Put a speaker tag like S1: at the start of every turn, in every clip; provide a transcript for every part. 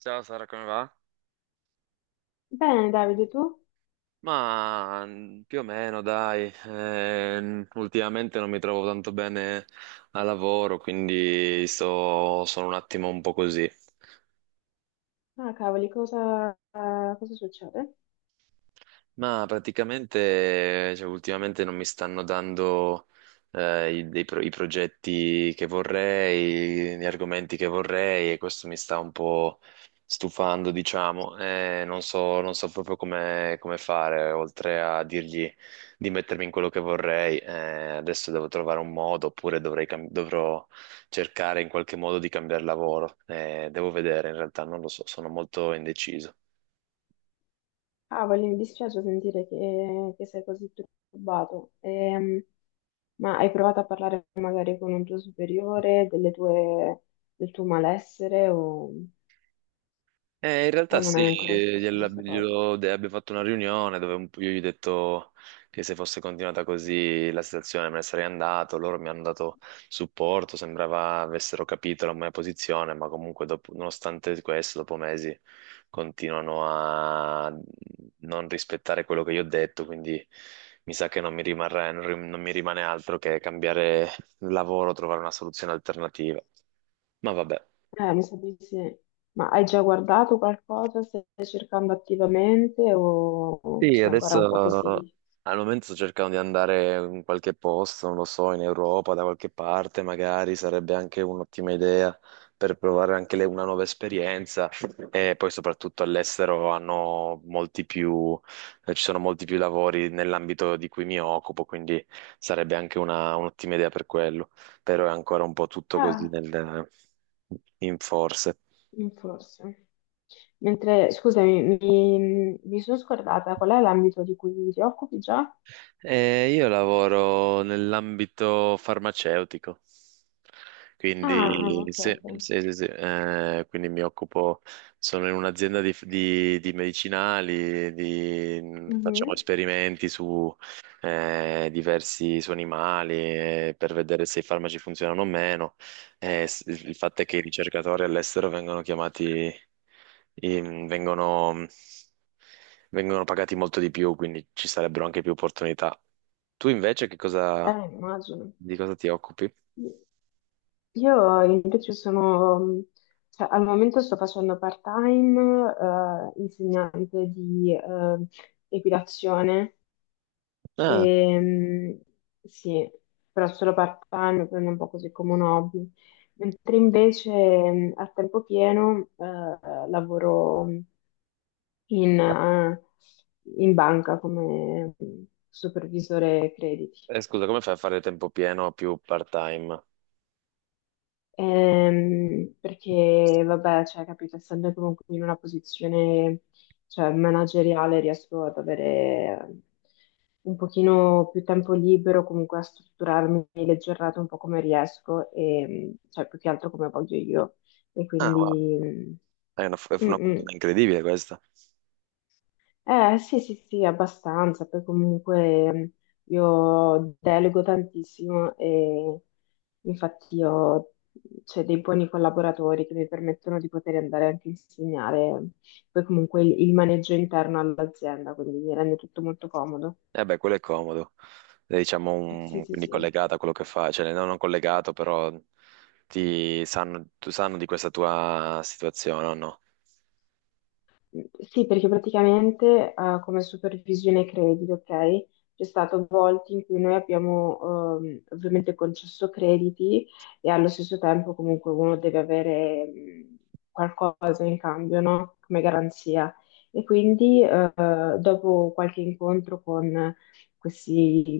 S1: Ciao Sara, come va?
S2: Bene, Davide, tu?
S1: Ma più o meno, dai. Ultimamente non mi trovo tanto bene al lavoro, quindi sono un attimo un po' così.
S2: Ah, cavoli, cosa, cosa succede?
S1: Ma praticamente, cioè, ultimamente non mi stanno dando i progetti che vorrei, gli argomenti che vorrei e questo mi sta un po' stufando, diciamo. Non so, non so proprio come, come fare, oltre a dirgli di mettermi in quello che vorrei. Adesso devo trovare un modo, oppure dovrò cercare in qualche modo di cambiare lavoro. Devo vedere, in realtà non lo so, sono molto indeciso.
S2: Cavoli, mi dispiace sentire che sei così turbato. Ma hai provato a parlare magari con un tuo superiore del tuo malessere
S1: In
S2: o
S1: realtà
S2: non
S1: sì,
S2: hai ancora espresso questa cosa?
S1: abbiamo fatto una riunione dove un po' io gli ho detto che se fosse continuata così la situazione me ne sarei andato, loro mi hanno dato supporto, sembrava avessero capito la mia posizione, ma comunque nonostante questo, dopo mesi, continuano a non rispettare quello che io ho detto, quindi mi sa che non mi rimane altro che cambiare lavoro, trovare una soluzione alternativa. Ma vabbè.
S2: Mi sa di sì. Ma hai già guardato qualcosa? Stai cercando attivamente o
S1: Sì,
S2: sei ancora un po' così?
S1: adesso al momento sto cercando di andare in qualche posto, non lo so, in Europa, da qualche parte, magari sarebbe anche un'ottima idea per provare una nuova esperienza. E poi soprattutto all'estero hanno molti più, ci sono molti più lavori nell'ambito di cui mi occupo, quindi sarebbe anche un'ottima idea per quello. Però è ancora un po' tutto
S2: Ah,
S1: in forse.
S2: forse. Mentre, scusami, mi sono scordata, qual è l'ambito di cui ti occupi già?
S1: Io lavoro nell'ambito farmaceutico,
S2: Ah,
S1: quindi,
S2: ok,
S1: sì, sì,
S2: ok.
S1: sì, sì, quindi mi occupo, sono in un'azienda di medicinali, facciamo
S2: Mhm.
S1: esperimenti su diversi su animali, per vedere se i farmaci funzionano o meno. Il fatto è che i ricercatori all'estero vengono chiamati, in- vengono, vengono pagati molto di più, quindi ci sarebbero anche più opportunità. Tu invece che cosa,
S2: Immagino.
S1: di cosa ti occupi?
S2: Io invece sono, cioè, al momento sto facendo part-time, insegnante di equitazione.
S1: Ah,
S2: Ehm, sì, però solo part-time, prendo un po' così come un hobby. Mentre invece a tempo pieno lavoro in, eh, in banca come supervisore crediti.
S1: scusa, come fai a fare tempo pieno o più part-time?
S2: Perché, vabbè, cioè, capito, essendo comunque in una posizione, cioè, manageriale, riesco ad avere un pochino più tempo libero, comunque a strutturarmi le giornate un po' come riesco e, cioè, più che altro come voglio io. E
S1: Ah, wow.
S2: quindi...
S1: È
S2: Mm,
S1: una
S2: mm. Mm.
S1: fortuna incredibile questa.
S2: Eh sì, sì, sì, abbastanza, poi comunque io delego tantissimo e infatti ho, cioè, dei buoni collaboratori che mi permettono di poter andare anche a insegnare, poi comunque il maneggio interno all'azienda, quindi mi rende tutto molto comodo.
S1: Eh beh, quello è comodo. È, diciamo,
S2: Sì, sì,
S1: quindi
S2: sì.
S1: collegata a quello che fai, cioè no, non collegato, però tu sanno di questa tua situazione o no?
S2: Sì, perché praticamente come supervisione credito, ok? C'è stato volte in cui noi abbiamo ovviamente concesso crediti e allo stesso tempo comunque uno deve avere qualcosa in cambio, no? Come garanzia. E quindi dopo qualche incontro con questi,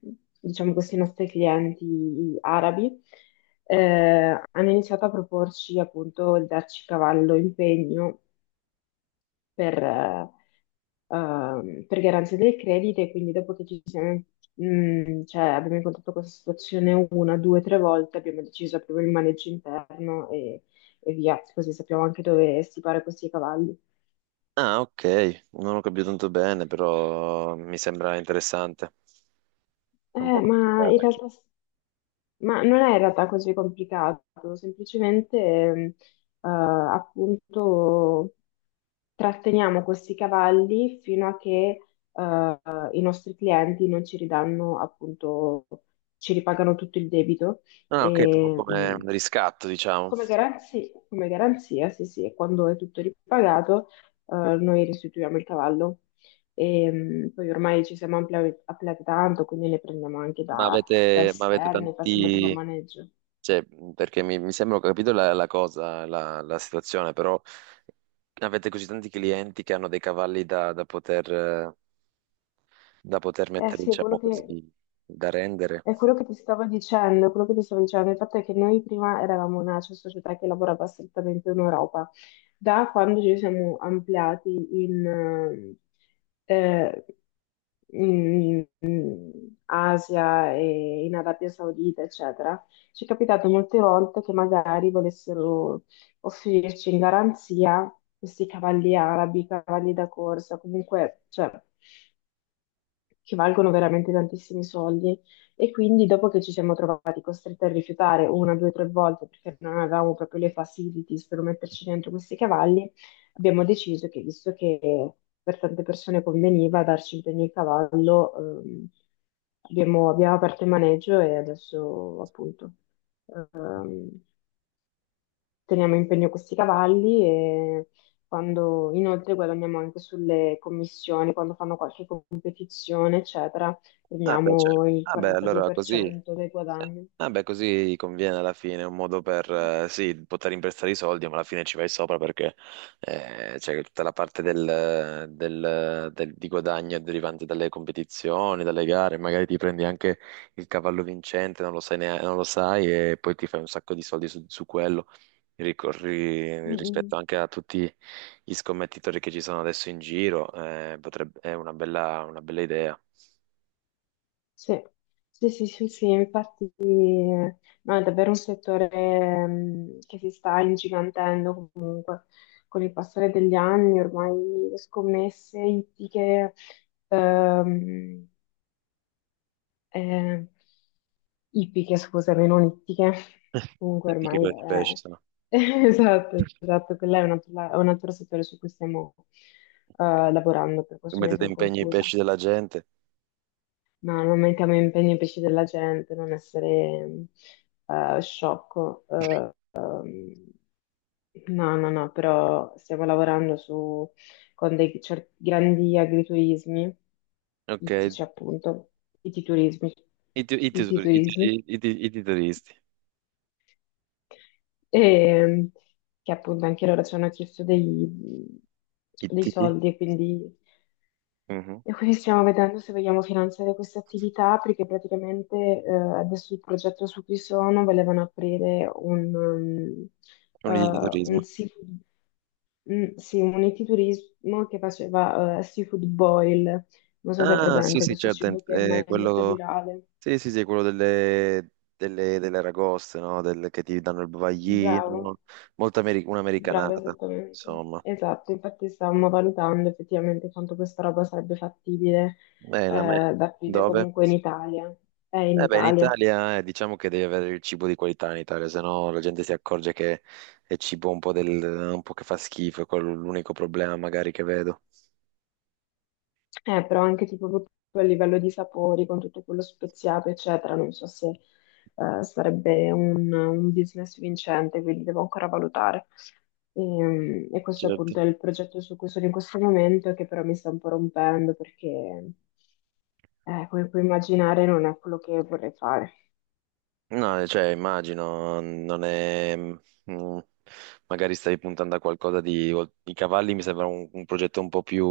S2: mh, diciamo, questi nostri clienti arabi, hanno iniziato a proporci appunto il darci cavallo in pegno per, eh, per garanzia del credito e quindi dopo che ci siamo, cioè, abbiamo incontrato questa situazione una, due, tre volte, abbiamo deciso proprio il maneggio interno e via, così sappiamo anche dove stipare questi cavalli.
S1: Ah, ok, non ho capito tanto bene, però mi sembra interessante. È un po'
S2: Ma in
S1: complicata.
S2: realtà... Ma non è in realtà così complicato, semplicemente appunto tratteniamo questi cavalli fino a che eh, i nostri clienti non ci ridanno appunto, ci ripagano tutto il debito.
S1: Ah, ok, proprio
S2: E,
S1: come
S2: mm,
S1: un riscatto, diciamo.
S2: come garanzia, sì, sì, e quando è tutto ripagato, noi restituiamo il cavallo. E, mm, poi ormai ci siamo ampliati tanto, quindi ne prendiamo anche da
S1: Ma avete
S2: esterni, facciamo tipo
S1: tanti...
S2: maneggio.
S1: Cioè, perché mi sembra ho capito la cosa, la situazione, però avete così tanti clienti che hanno dei cavalli da poter
S2: Eh
S1: mettere,
S2: sì,
S1: diciamo così, da rendere.
S2: è quello che ti stavo dicendo, è quello che ti stavo dicendo. Il fatto è che noi prima eravamo una, cioè, società che lavorava strettamente in Europa. Da quando ci siamo ampliati in, eh, in Asia e in Arabia Saudita, eccetera, ci è capitato molte volte che magari volessero offrirci in garanzia questi cavalli arabi, cavalli da corsa, comunque, cioè, che valgono veramente tantissimi soldi. E quindi dopo che ci siamo trovati costretti a rifiutare una, due, tre volte perché non avevamo proprio le facilities per metterci dentro questi cavalli, abbiamo deciso che, visto che per tante persone conveniva darci in pegno il cavallo, ehm, abbiamo aperto il maneggio e adesso appunto ehm, teniamo in pegno questi cavalli e quando inoltre guadagniamo anche sulle commissioni, quando fanno qualche competizione, eccetera,
S1: Ah, beh, cioè,
S2: prendiamo il
S1: ah, beh, allora così.
S2: 42% dei guadagni.
S1: Vabbè, così conviene alla fine, è un modo per, sì, poter imprestare i soldi, ma alla fine ci vai sopra perché c'è tutta la parte di guadagno derivante dalle competizioni, dalle gare, magari ti prendi anche il cavallo vincente, non lo sai, non lo sai e poi ti fai un sacco di soldi su quello, ricorri
S2: Mm,
S1: rispetto
S2: mm.
S1: anche a tutti gli scommettitori che ci sono adesso in giro, è una bella idea.
S2: Sì. Sì, sì, sì, sì, infatti no, è davvero un settore che si sta ingigantendo comunque con il passare degli anni, ormai le scommesse ittiche... ehm, eh, Ippiche, scusami, non ittiche.
S1: E
S2: Comunque
S1: ti che
S2: ormai
S1: di pesce,
S2: è...
S1: se no?
S2: Esatto, esatto, quella è un altro, è un altro settore su cui stiamo lavorando, per questo mi
S1: Mettete
S2: sono
S1: in pegno i
S2: confusa.
S1: pesci della gente.
S2: Ma non mettiamo impegni ai pesci della gente, non essere sciocco. No, no, no, però stiamo lavorando su, con grandi agriturismi,
S1: Ok,
S2: ittici appunto, ittiturismi,
S1: i, tu- i, tutor- i, tu- i,
S2: ittiturismi.
S1: i ti- i titolisti.
S2: E, che appunto anche loro ci hanno chiesto
S1: I
S2: dei
S1: titi?
S2: soldi
S1: Mhm.
S2: e quindi stiamo vedendo se vogliamo finanziare questa attività perché praticamente adesso il progetto su cui sono, volevano aprire un,
S1: Non
S2: um,
S1: di
S2: eh,
S1: turismo.
S2: un seafood Sì, un enoturismo che faceva seafood boil, non so se è
S1: Ah, sì,
S2: presente
S1: sì,
S2: questo
S1: certo,
S2: cibo che
S1: è
S2: ormai è molto
S1: quello...
S2: virale.
S1: Sì, sì, sì, quello delle, delle, delle aragoste, no? Che ti danno il
S2: Bravo.
S1: bavaglino, molto
S2: Brava,
S1: un'americanata,
S2: esattamente.
S1: insomma.
S2: Esatto, infatti stavamo valutando effettivamente quanto questa roba sarebbe fattibile
S1: Bene, a me...
S2: da aprire
S1: Dove?
S2: comunque in Italia. È in
S1: Eh beh, in
S2: Italia.
S1: Italia, diciamo che devi avere il cibo di qualità in Italia, se no la gente si accorge che è cibo un po', del, un po' che fa schifo, è quello l'unico problema magari che vedo.
S2: Però anche tipo proprio a livello di sapori, con tutto quello speziato, eccetera, non so se sarebbe un business vincente, quindi devo ancora valutare. E questo
S1: Certo.
S2: appunto è il progetto su cui sono in questo momento, e che però mi sta un po' rompendo perché, come puoi immaginare, non è quello che vorrei fare.
S1: No, cioè immagino, non è... mm, magari stavi puntando a qualcosa di... I cavalli mi sembra un progetto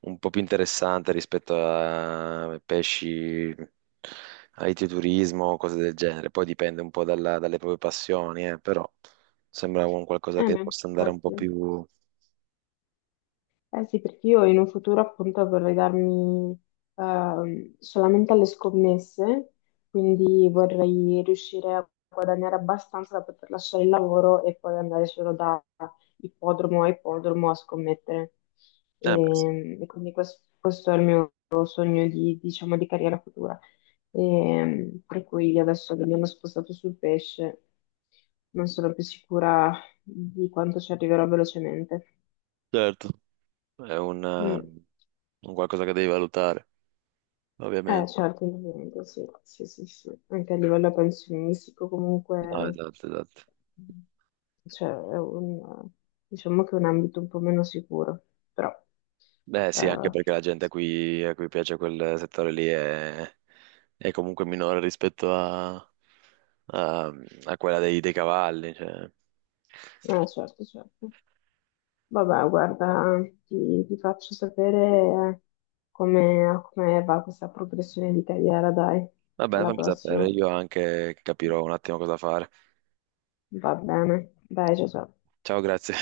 S1: un po' più interessante rispetto a pesci, agriturismo, cose del genere. Poi dipende un po' dalle proprie passioni, però sembra un qualcosa che
S2: Ma
S1: possa andare un po'
S2: infatti.
S1: più...
S2: Eh sì, perché io in un futuro appunto vorrei darmi solamente alle scommesse, quindi vorrei riuscire a guadagnare abbastanza da poter lasciare il lavoro e poi andare solo da ippodromo a ippodromo a scommettere.
S1: Beh, sì.
S2: E quindi questo è il mio sogno di, diciamo, di carriera futura. E, per cui io adesso che mi hanno spostato sul pesce, non sono più sicura di quanto ci arriverò velocemente.
S1: Certo, è
S2: Mm.
S1: un qualcosa che devi valutare, ovviamente.
S2: Certo, indubbiamente, sì, sì, sì, sì. Anche a livello pensionistico
S1: No,
S2: comunque,
S1: esatto, esatto.
S2: cioè, è un, diciamo che è un ambito un po' meno sicuro, però,
S1: Beh, sì, anche
S2: eh,
S1: perché la gente a cui piace quel settore lì è comunque minore rispetto a- a quella dei cavalli. Cioè.
S2: certo, certo. Vabbè, guarda, ti faccio sapere come va questa progressione di carriera, dai,
S1: Va bene,
S2: alla
S1: fammi sapere,
S2: prossima.
S1: io anche capirò un attimo cosa fare.
S2: Va bene, dai, ciao, ciao.
S1: Ciao, grazie.